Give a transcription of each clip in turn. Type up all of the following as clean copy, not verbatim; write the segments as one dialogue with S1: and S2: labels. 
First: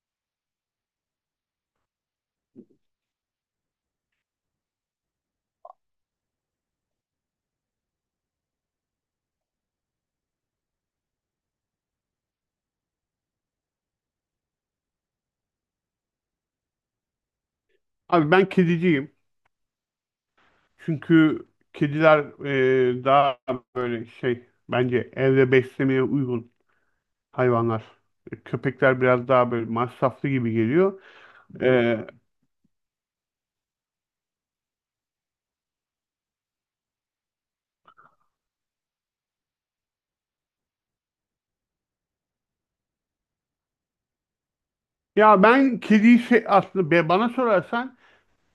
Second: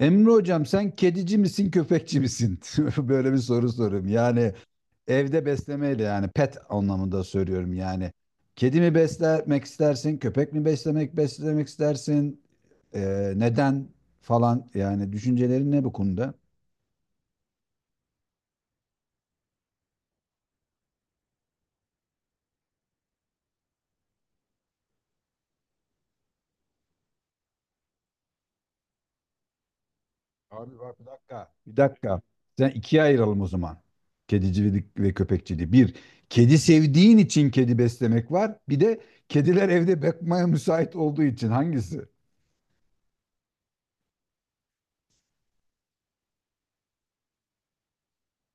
S1: Emre hocam sen kedici misin köpekçi misin? Böyle bir soru soruyorum. Yani evde beslemeyle yani pet anlamında söylüyorum yani. Kedi mi beslemek istersin? Köpek mi beslemek istersin? Neden falan yani düşüncelerin ne bu konuda?
S2: Abi ben kediciyim. Çünkü kediler daha böyle şey bence evde beslemeye uygun hayvanlar. Köpekler biraz daha böyle masraflı gibi
S1: Abi bak
S2: geliyor.
S1: bir dakika. Bir
S2: Ee,
S1: dakika. Sen ikiye ayıralım o zaman. Kedicilik ve köpekçiliği. Bir, kedi sevdiğin için kedi beslemek var. Bir de kediler evde bakmaya müsait olduğu için hangisi?
S2: Ya, ben aslında bana sorarsan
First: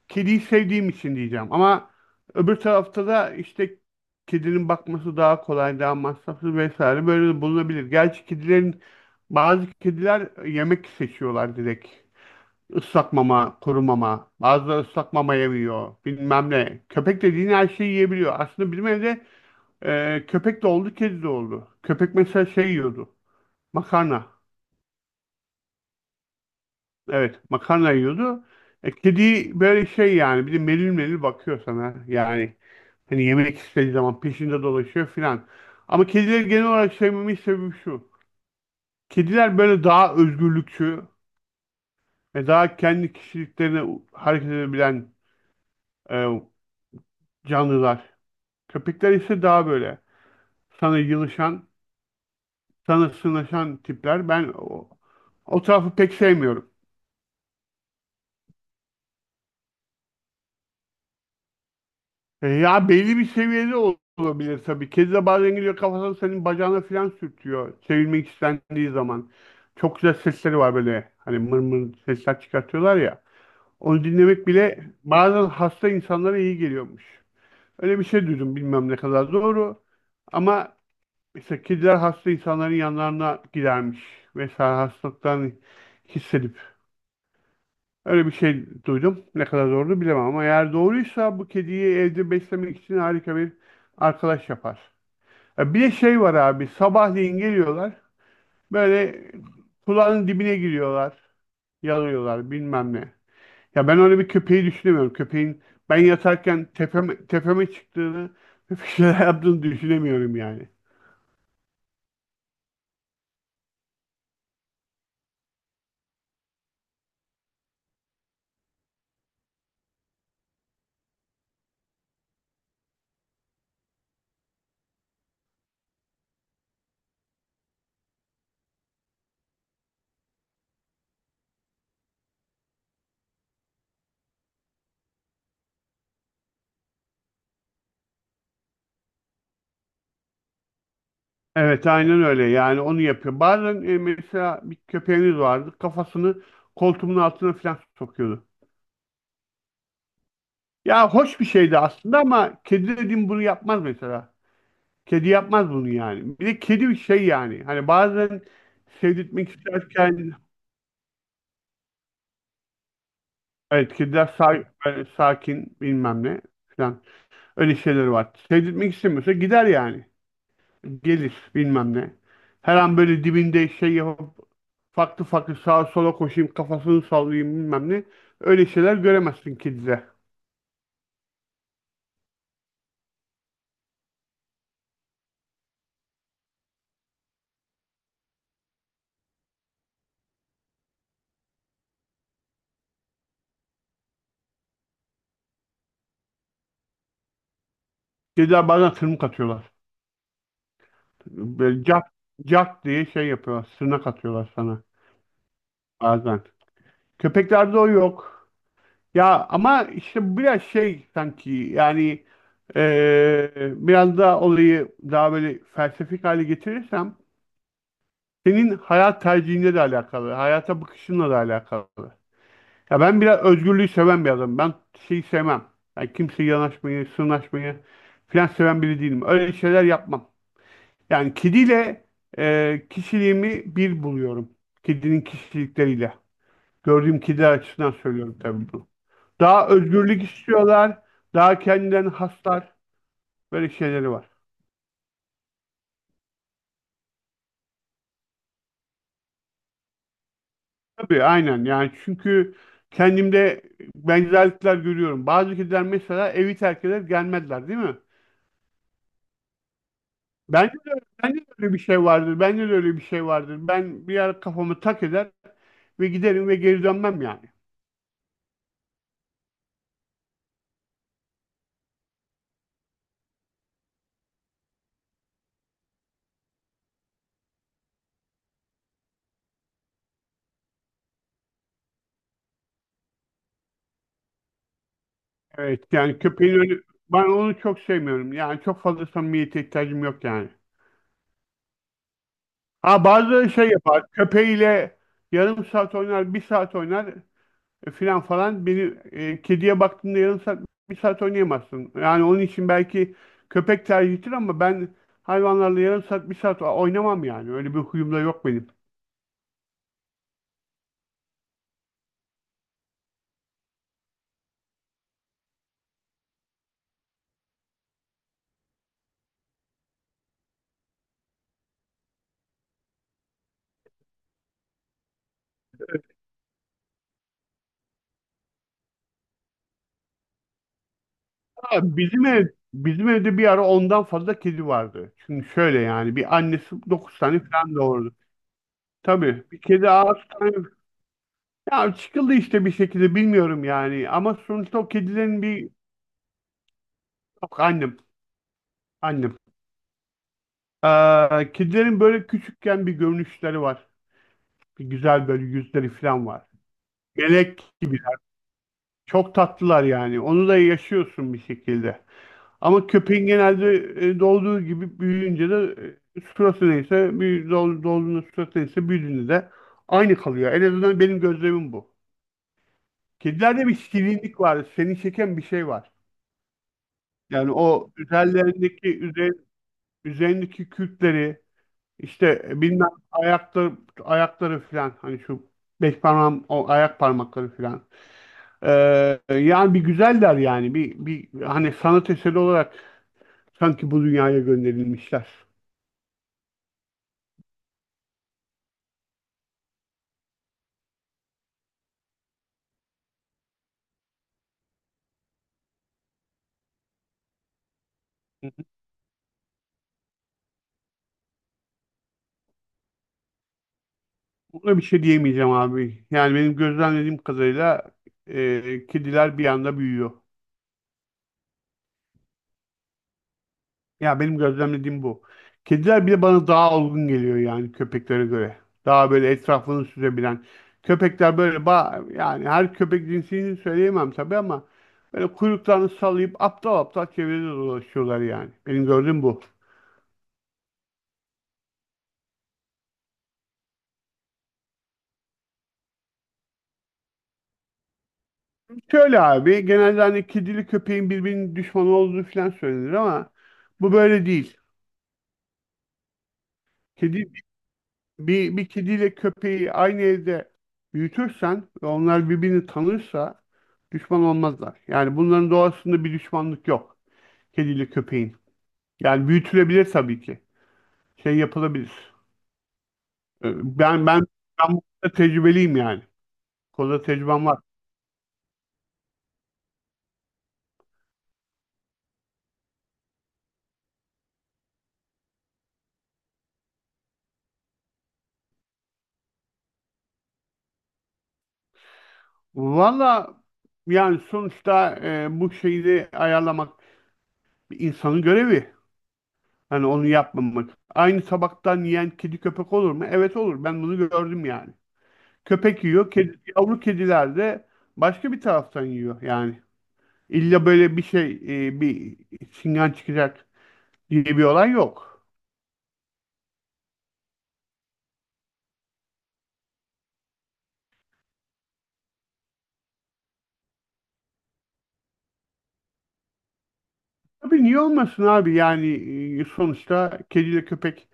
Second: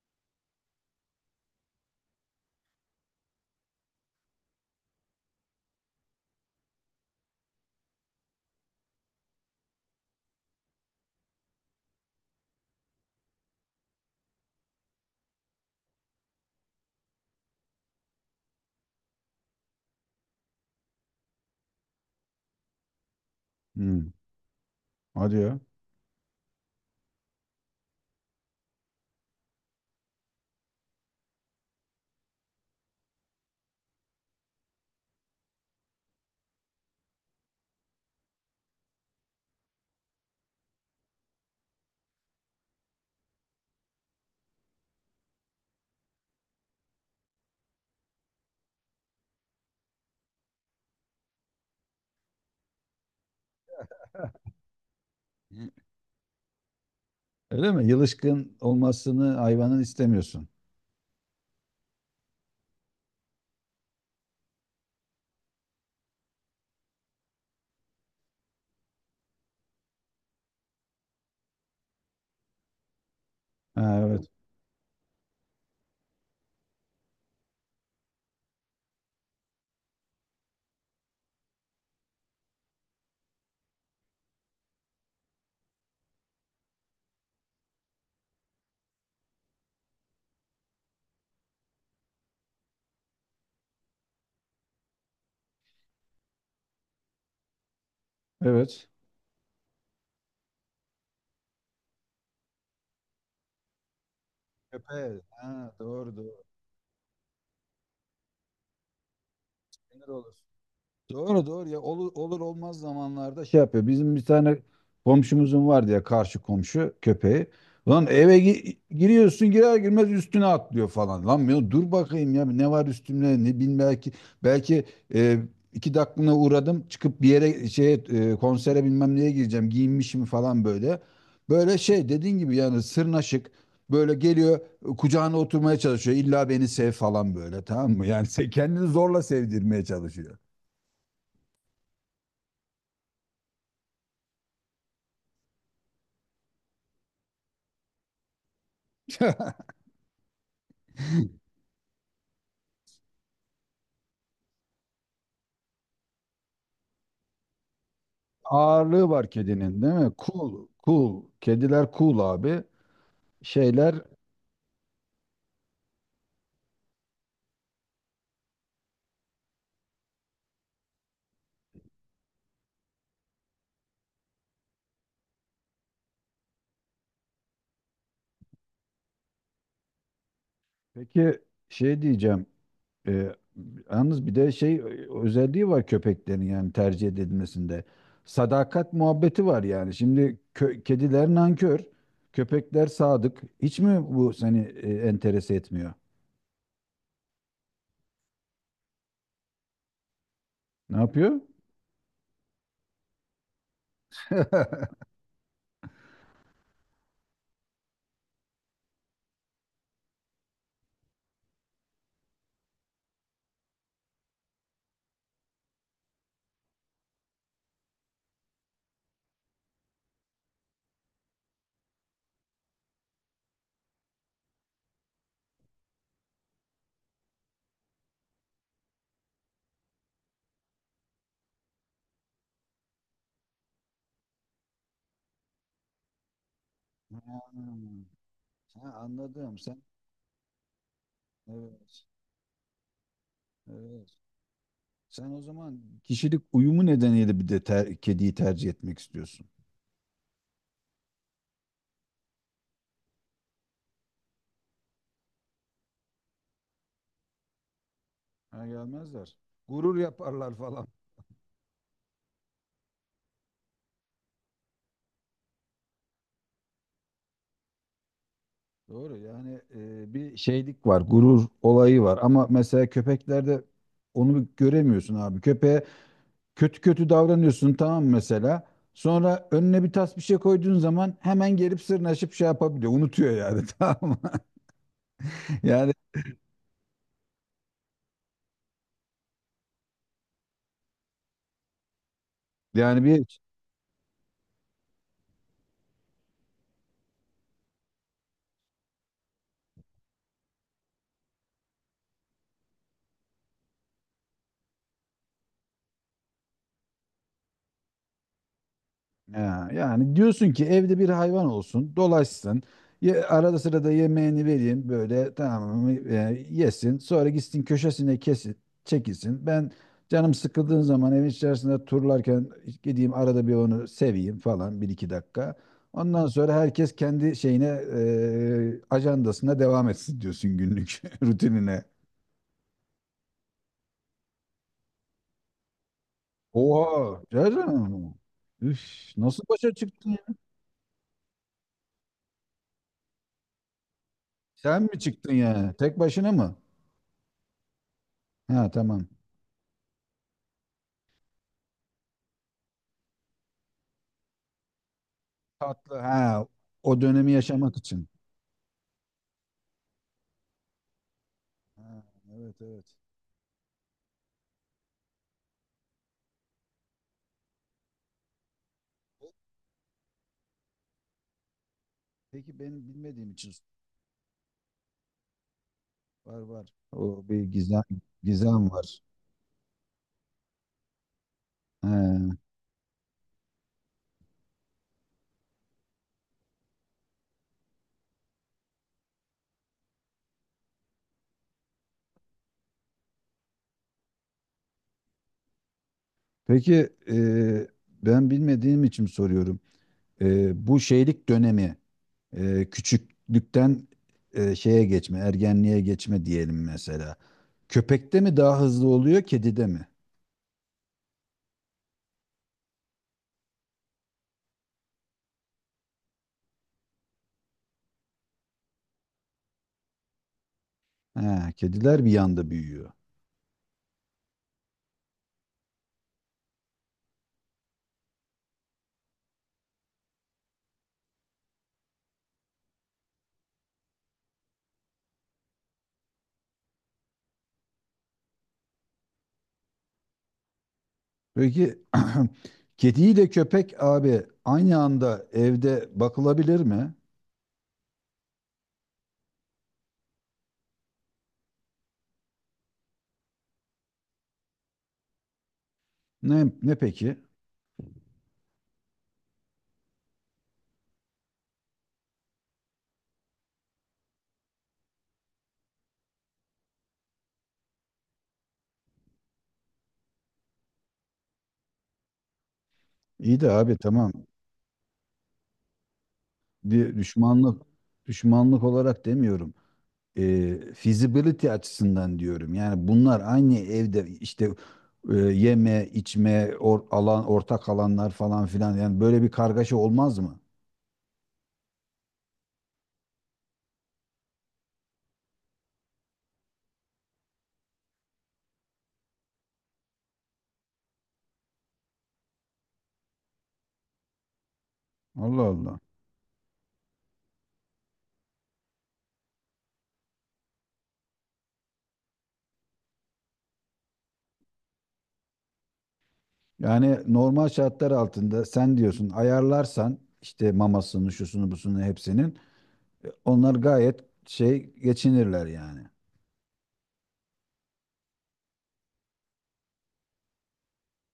S2: kediyi sevdiğim için diyeceğim. Ama öbür tarafta da işte kedinin bakması daha kolay, daha masraflı vesaire böyle de bulunabilir. Gerçi bazı kediler yemek seçiyorlar direkt. Islak mama, kuru mama. Bazıları ıslak mama yemiyor. Bilmem ne. Köpek dediğin her şeyi yiyebiliyor. Aslında bizim evde köpek de oldu, kedi de oldu. Köpek mesela şey yiyordu.
S1: Hmm,
S2: Makarna.
S1: hadi ya.
S2: Evet, makarna yiyordu. Kedi böyle şey yani, bir de melil melil bakıyor sana. Yani hani yemek istediği zaman peşinde dolaşıyor filan. Ama kedileri genel olarak sevmemin sebebi şu. Kediler böyle daha özgürlükçü ve daha kendi kişiliklerine hareket edebilen e, canlılar. Köpekler ise daha böyle sana yılışan, sana sığınaşan tipler. Ben o tarafı pek sevmiyorum.
S1: Öyle mi? Yılışkın olmasını hayvanın istemiyorsun.
S2: Ya, belli bir seviyede olabilir tabii. Kedi de bazen gidiyor, kafasını senin bacağına falan sürtüyor. Sevilmek istendiği zaman. Çok güzel sesleri var böyle. Hani mır mır sesler çıkartıyorlar ya.
S1: Ha,
S2: Onu
S1: evet.
S2: dinlemek bile bazen hasta insanlara iyi geliyormuş. Öyle bir şey duydum, bilmem ne kadar doğru. Ama işte kediler hasta insanların yanlarına gidermiş. Mesela hastalıktan hissedip. Öyle bir şey duydum. Ne kadar doğru bilemem ama eğer doğruysa bu kediyi evde beslemek için harika bir arkadaş yapar. Bir de şey var abi. Sabahleyin geliyorlar.
S1: Evet.
S2: Böyle kulağının dibine giriyorlar. Yalıyorlar, bilmem ne. Ya ben öyle bir köpeği düşünemiyorum.
S1: Köpeğe.
S2: Köpeğin
S1: Ha,
S2: ben
S1: doğru doğru.
S2: yatarken tepeme, tepeme çıktığını bir şeyler yaptığını
S1: Sinir olur.
S2: düşünemiyorum yani.
S1: Doğru doğru ya olur, olur olmaz zamanlarda şey yapıyor. Bizim bir tane komşumuzun var diye karşı komşu köpeği. Lan eve giriyorsun girer girmez üstüne atlıyor falan. Lan ya dur bakayım ya ne var üstümde ne bilmem belki e, iki dakikalığına uğradım çıkıp bir yere şeye konsere bilmem neye gireceğim giyinmişim falan böyle. Böyle şey dediğin gibi yani sırnaşık böyle geliyor kucağına oturmaya çalışıyor. İlla beni sev falan böyle tamam mı? Yani sen kendini zorla sevdirmeye çalışıyor.
S2: Evet, aynen öyle yani, onu yapıyor. Bazen mesela bir köpeğiniz vardı, kafasını koltuğumun altına falan sokuyordu. Ya hoş bir şeydi aslında ama kedi dediğim bunu yapmaz mesela. Kedi yapmaz bunu yani. Bir de kedi bir şey yani. Hani bazen
S1: Ağırlığı var
S2: sevdirtmek
S1: kedinin değil mi?
S2: isterken,
S1: Cool, cool. Kediler cool abi.
S2: evet,
S1: Şeyler
S2: kediler böyle sakin bilmem ne falan, öyle şeyler var. Sevdirtmek istemiyorsa gider yani. Gelir bilmem ne. Her an böyle dibinde şey yapıp farklı farklı sağa sola koşayım, kafasını sallayayım, bilmem ne. Öyle şeyler göremezsin kedide.
S1: peki şey diyeceğim. e, Yalnız bir de şey özelliği var köpeklerin yani tercih edilmesinde. Sadakat muhabbeti var yani. Şimdi kediler nankör, köpekler sadık. Hiç mi bu seni enterese etmiyor?
S2: Kediler bazen tırmık atıyorlar.
S1: Ne yapıyor?
S2: Böyle cak, cak diye şey yapıyorlar. Sırnak atıyorlar sana bazen. Köpeklerde o yok. Ya ama işte biraz şey sanki, yani biraz daha olayı daha böyle felsefik hale getirirsem, senin hayat tercihinle de alakalı. Hayata bakışınla da alakalı. Ya ben biraz özgürlüğü seven bir adamım. Ben şeyi sevmem. Yani kimseye yanaşmayı, sırnaşmayı falan seven biri değilim. Öyle şeyler yapmam. Yani kediyle, kişiliğimi bir buluyorum. Kedinin kişilikleriyle. Gördüğüm kediler açısından
S1: Hmm.
S2: söylüyorum tabii bunu.
S1: Ha, anladım.
S2: Daha
S1: Sen
S2: özgürlük istiyorlar. Daha
S1: evet,
S2: kendilerini haslar. Böyle şeyleri
S1: evet.
S2: var.
S1: Sen o zaman kişilik uyumu nedeniyle bir de kediyi tercih etmek istiyorsun.
S2: Tabii, aynen yani, çünkü kendimde benzerlikler görüyorum. Bazı kediler mesela evi terk eder gelmezler değil mi?
S1: Ha gelmezler. Gurur yaparlar
S2: Bence
S1: falan.
S2: de, bence de öyle bir şey vardır. Bence de öyle bir şey vardır. Ben bir ara kafamı tak eder ve giderim ve geri dönmem yani.
S1: Doğru yani bir şeylik var, gurur olayı var. Ama mesela köpeklerde onu göremiyorsun abi. Köpeğe kötü kötü davranıyorsun tamam mı mesela. Sonra önüne bir tas bir şey koyduğun zaman hemen gelip sırnaşıp şey yapabiliyor. Unutuyor yani tamam mı?
S2: Evet
S1: Yani
S2: yani köpeğin önü, ben onu çok sevmiyorum. Yani çok fazla samimiyete ihtiyacım yok yani.
S1: yani
S2: Ha,
S1: bir
S2: bazı şey yapar. Köpeğiyle yarım saat oynar, bir saat oynar, filan falan. Beni, kediye baktığında yarım saat, bir saat oynayamazsın. Yani onun için belki köpek tercihtir ama ben hayvanlarla yarım saat, bir saat oynamam yani. Öyle bir huyum da yok benim.
S1: Ya, yani diyorsun ki evde bir hayvan olsun, dolaşsın. Ye, arada sırada yemeğini vereyim böyle tamam mı, yesin. Sonra gitsin köşesine kesin, çekilsin. Ben canım sıkıldığın zaman evin içerisinde turlarken gideyim arada bir onu seveyim falan bir iki dakika. Ondan sonra herkes kendi şeyine ajandasına devam etsin diyorsun günlük
S2: Ha,
S1: rutinine.
S2: bizim evde bir ara 10'dan fazla kedi vardı. Şimdi şöyle yani, bir annesi 9
S1: Oo,
S2: tane falan
S1: canım.
S2: doğurdu.
S1: Üf, nasıl
S2: Tabii bir
S1: başa
S2: kedi
S1: çıktın ya?
S2: 6 tane. Ya çıkıldı işte bir şekilde, bilmiyorum yani. Ama sonuçta
S1: Sen
S2: o
S1: mi çıktın
S2: kedilerin bir...
S1: yani? Tek başına mı?
S2: Yok, annem.
S1: Ha tamam.
S2: Annem. Kedilerin böyle küçükken bir görünüşleri var. Bir güzel böyle yüzleri
S1: Tatlı.
S2: falan
S1: Ha,
S2: var.
S1: o dönemi
S2: Melek
S1: yaşamak
S2: gibi.
S1: için.
S2: Çok tatlılar yani. Onu da yaşıyorsun bir şekilde.
S1: Ha, evet
S2: Ama
S1: evet.
S2: köpeğin genelde doğduğu gibi büyüyünce de suratı neyse, doğduğunda suratı neyse, büyüdüğünde de aynı kalıyor. En azından benim gözlemim bu.
S1: Peki benim bilmediğim için
S2: Kedilerde bir şirinlik var. Seni çeken bir şey var.
S1: var var. O bir
S2: Yani
S1: gizem
S2: o
S1: gizem var.
S2: üzerindeki kürkleri,
S1: Ha.
S2: işte bilmem ayakları, ayakları filan, hani şu beş parmağım, o ayak parmakları filan. Ee, Yani bir güzeller yani, bir hani sanat eseri olarak sanki bu dünyaya gönderilmişler.
S1: Peki e, ben bilmediğim için soruyorum. Bu şeylik dönemi küçüklükten şeye geçme, ergenliğe geçme diyelim mesela. Köpekte mi
S2: Hı
S1: daha hızlı oluyor, kedide mi?
S2: Buna bir şey diyemeyeceğim abi. Yani benim gözlemlediğim kadarıyla kediler bir anda büyüyor.
S1: Ha, kediler bir yanda büyüyor.
S2: Ya benim gözlemlediğim bu. Kediler bile bana daha olgun geliyor yani, köpeklere göre. Daha böyle etrafını süzebilen. Köpekler böyle yani her köpek cinsini söyleyemem tabii, ama böyle kuyruklarını sallayıp aptal aptal çevrede dolaşıyorlar yani. Benim gördüğüm bu.
S1: Peki kediyle köpek abi aynı anda evde bakılabilir mi?
S2: Şöyle abi, genelde hani kedili köpeğin birbirinin düşmanı olduğu falan söylenir ama bu böyle değil.
S1: Ne ne peki?
S2: Kedi bir kediyle köpeği aynı evde büyütürsen ve onlar birbirini tanırsa düşman olmazlar. Yani bunların doğasında bir düşmanlık yok. Kediyle köpeğin. Yani büyütülebilir tabii ki. Şey yapılabilir.
S1: İyi de
S2: Ee,
S1: abi
S2: Ben
S1: tamam.
S2: ben ben bu konuda tecrübeliyim yani. Bu
S1: Bir
S2: konuda tecrübem var.
S1: düşmanlık düşmanlık olarak demiyorum. Feasibility açısından diyorum. Yani bunlar aynı evde işte yeme, içme, alan ortak alanlar falan filan. Yani böyle bir kargaşa olmaz mı?
S2: Valla, yani sonuçta bu şeyi de ayarlamak bir insanın görevi. Hani onu yapmamak. Aynı tabaktan yiyen kedi köpek olur mu? Evet olur. Ben bunu gördüm yani.
S1: Allah Allah.
S2: Köpek yiyor. Kedi, yavru kediler de başka bir taraftan yiyor. Yani illa böyle bir şey, bir çingen çıkacak diye bir olay yok.
S1: Yani normal şartlar altında sen diyorsun ayarlarsan işte mamasını, şusunu, busunu hepsinin. Onlar gayet şey geçinirler yani.
S2: Tabii, niye olmasın abi? Yani sonuçta kediyle köpek,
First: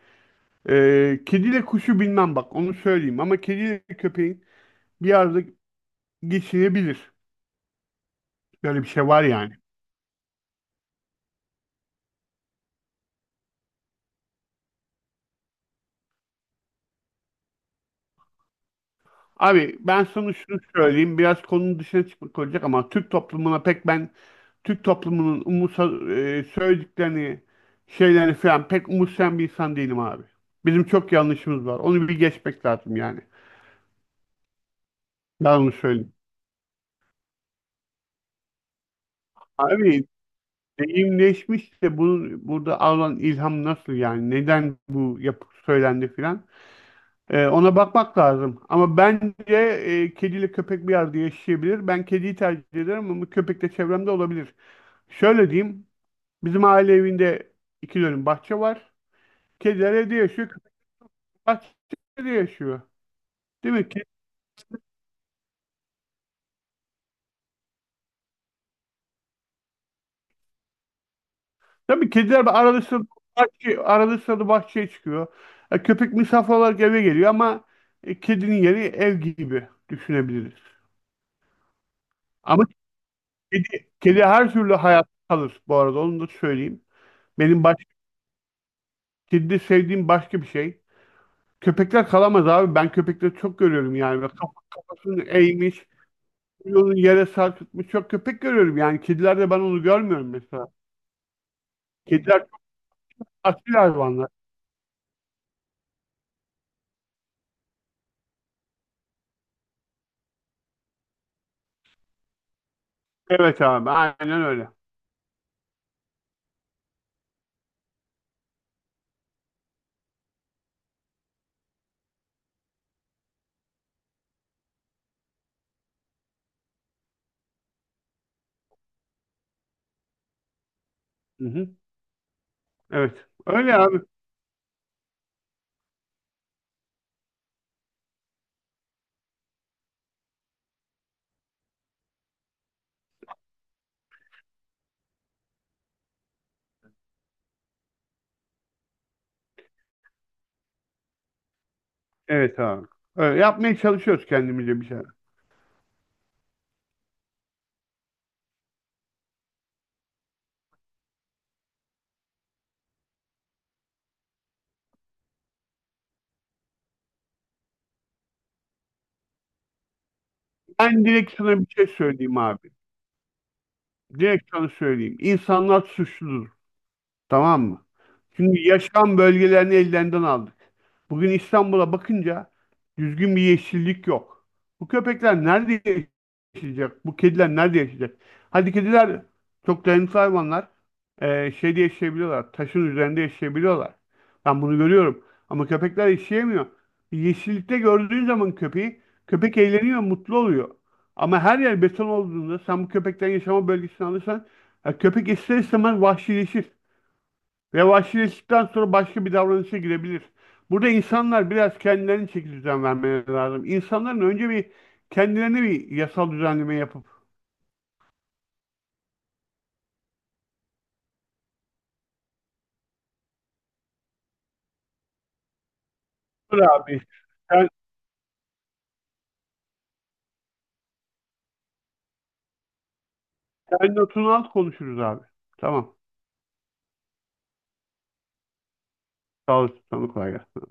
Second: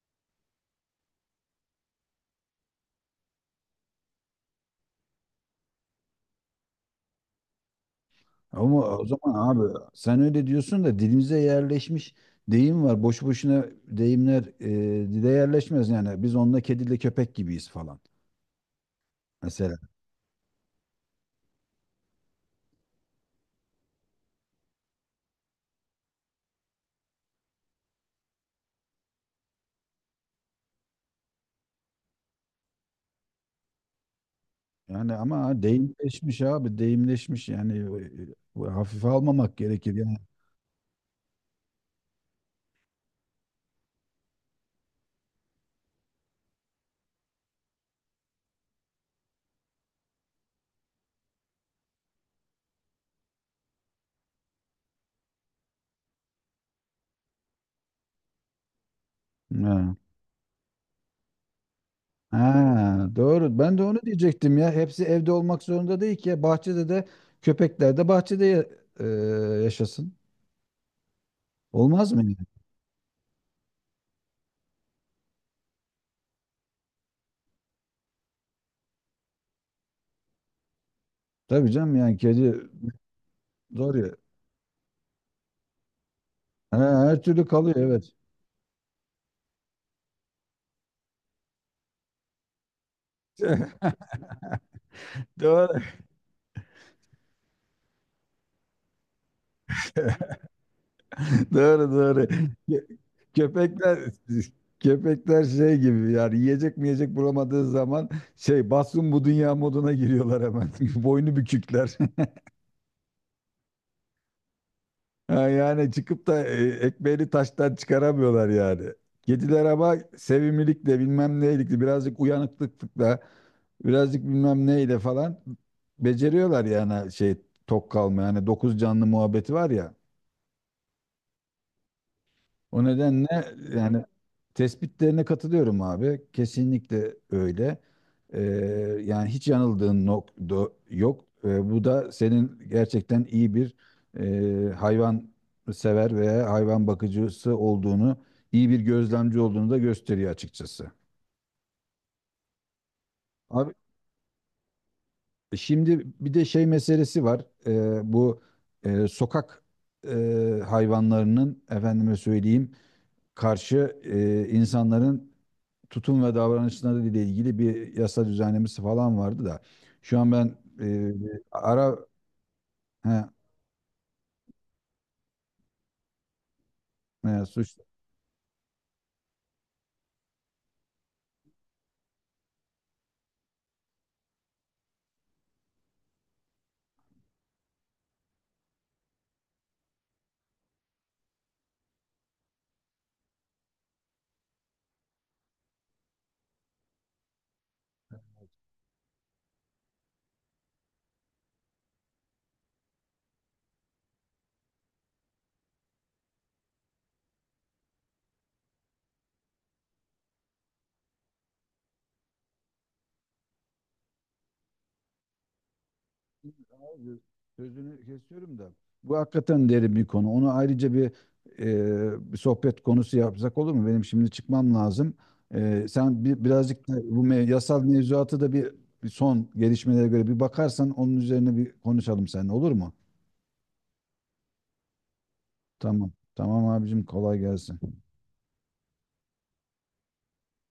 S2: kediyle kuşu bilmem, bak onu söyleyeyim, ama kediyle köpeğin bir arada geçinebilir. Böyle bir
S1: Ama o
S2: şey var
S1: zaman
S2: yani.
S1: abi sen öyle diyorsun da dilimize yerleşmiş deyim var. Boş boşuna deyimler dile yerleşmez yani. Biz onunla kediyle köpek gibiyiz falan.
S2: Abi
S1: Mesela
S2: ben sana şunu söyleyeyim. Biraz konunun dışına çıkmak olacak ama Türk toplumuna pek ben Türk toplumunun söylediklerini, şeylerini falan pek umursayan bir insan değilim abi. Bizim çok yanlışımız var. Onu bir geçmek lazım yani.
S1: yani
S2: Ben
S1: ama
S2: onu söyleyeyim.
S1: deyimleşmiş abi deyimleşmiş yani hafife almamak gerekir
S2: Abi
S1: yani.
S2: deyimleşmiş de bunun burada alınan ilham nasıl yani? Neden bu yapı söylendi filan? Ona bakmak lazım. Ama bence kediyle köpek bir arada yaşayabilir. Ben kediyi tercih ederim ama köpek de çevremde olabilir. Şöyle diyeyim. Bizim aile evinde 2 dönüm bahçe var. Kediler
S1: Ha.
S2: evde yaşıyor. Köpekler bahçede yaşıyor.
S1: Ha, doğru.
S2: Değil
S1: Ben
S2: mi?
S1: de onu diyecektim ya. Hepsi evde olmak zorunda değil ki. Ya. Bahçede de köpekler de bahçede e, yaşasın.
S2: Tabii
S1: Olmaz mı yani?
S2: kediler arada sırada bahçeye çıkıyor. Köpek misafir olarak eve geliyor ama kedinin yeri ev gibi düşünebiliriz.
S1: Tabii canım yani kedi.
S2: Ama kedi,
S1: Doğru.
S2: kedi her türlü hayat kalır bu arada, onu da
S1: Ha,
S2: söyleyeyim.
S1: her türlü
S2: Benim
S1: kalıyor
S2: baş,
S1: evet.
S2: Kedide sevdiğim başka bir şey. Köpekler kalamaz abi. Ben köpekleri çok görüyorum yani. Böyle kafasını
S1: Doğru,
S2: eğmiş, yolu yere sarkıtmış çok köpek görüyorum. Yani kedilerde ben onu görmüyorum mesela.
S1: doğru, doğru.
S2: Kediler çok
S1: Kö-
S2: asil
S1: Köpekler
S2: hayvanlar.
S1: köpekler şey gibi yani yiyecek mi yiyecek bulamadığı zaman şey batsın bu dünya moduna giriyorlar hemen. Boynu bükükler.
S2: Evet abi, aynen öyle.
S1: Ha, yani çıkıp da ekmeğini taştan çıkaramıyorlar yani. Kediler ama sevimlilikle bilmem neylikle birazcık uyanıklıkla birazcık bilmem neyle falan beceriyorlar yani şey tok kalma yani dokuz canlı muhabbeti var ya.
S2: Hı hı.
S1: O
S2: Evet.
S1: nedenle
S2: Öyle abi.
S1: yani tespitlerine katılıyorum abi. Kesinlikle öyle. Ee, Yani hiç yanıldığın nokta yok. Bu da senin gerçekten iyi bir hayvan sever veya hayvan bakıcısı olduğunu, iyi bir gözlemci olduğunu da gösteriyor açıkçası.
S2: Evet abi. Öyle
S1: Abi
S2: yapmaya çalışıyoruz kendimize bir şeyler.
S1: şimdi bir de şey meselesi var. Bu sokak hayvanlarının efendime söyleyeyim karşı insanların tutum ve davranışları ile ilgili bir yasa düzenlemesi falan vardı da şu an ben
S2: Ben
S1: e,
S2: direkt sana bir şey
S1: ara
S2: söyleyeyim abi.
S1: he,
S2: Direkt sana söyleyeyim. İnsanlar suçludur.
S1: he,
S2: Tamam
S1: suç
S2: mı? Şimdi yaşam bölgelerini ellerinden aldık. Bugün İstanbul'a bakınca düzgün bir yeşillik yok. Bu köpekler nerede yaşayacak? Bu kediler nerede yaşayacak? Hadi, kediler çok dayanıklı hayvanlar. Şeyde yaşayabiliyorlar. Taşın üzerinde yaşayabiliyorlar. Ben bunu görüyorum. Ama köpekler yaşayamıyor. Yeşillikte gördüğün zaman köpeği, köpek eğleniyor, mutlu oluyor. Ama her yer beton olduğunda sen bu köpekten yaşama bölgesini alırsan, ya köpek ister istemez vahşileşir. Ve vahşileştikten sonra başka bir davranışa girebilir. Burada insanlar biraz kendilerine çeki düzen vermeleri lazım. İnsanların önce bir kendilerine bir yasal düzenleme yapıp.
S1: sözünü kesiyorum da bu hakikaten derin bir konu. Onu ayrıca bir, bir sohbet konusu yapsak olur mu? Benim şimdi çıkmam lazım. E, sen bir,
S2: Dur
S1: birazcık da
S2: abi.
S1: bu
S2: Sen,
S1: yasal mevzuatı da bir, bir son gelişmelere göre bir bakarsan onun üzerine bir konuşalım seninle olur mu?
S2: sen notunu al, konuşuruz abi. Tamam.
S1: Tamam. Tamam abicim kolay gelsin.
S2: Sağ olasın. Sana kolay gelsin.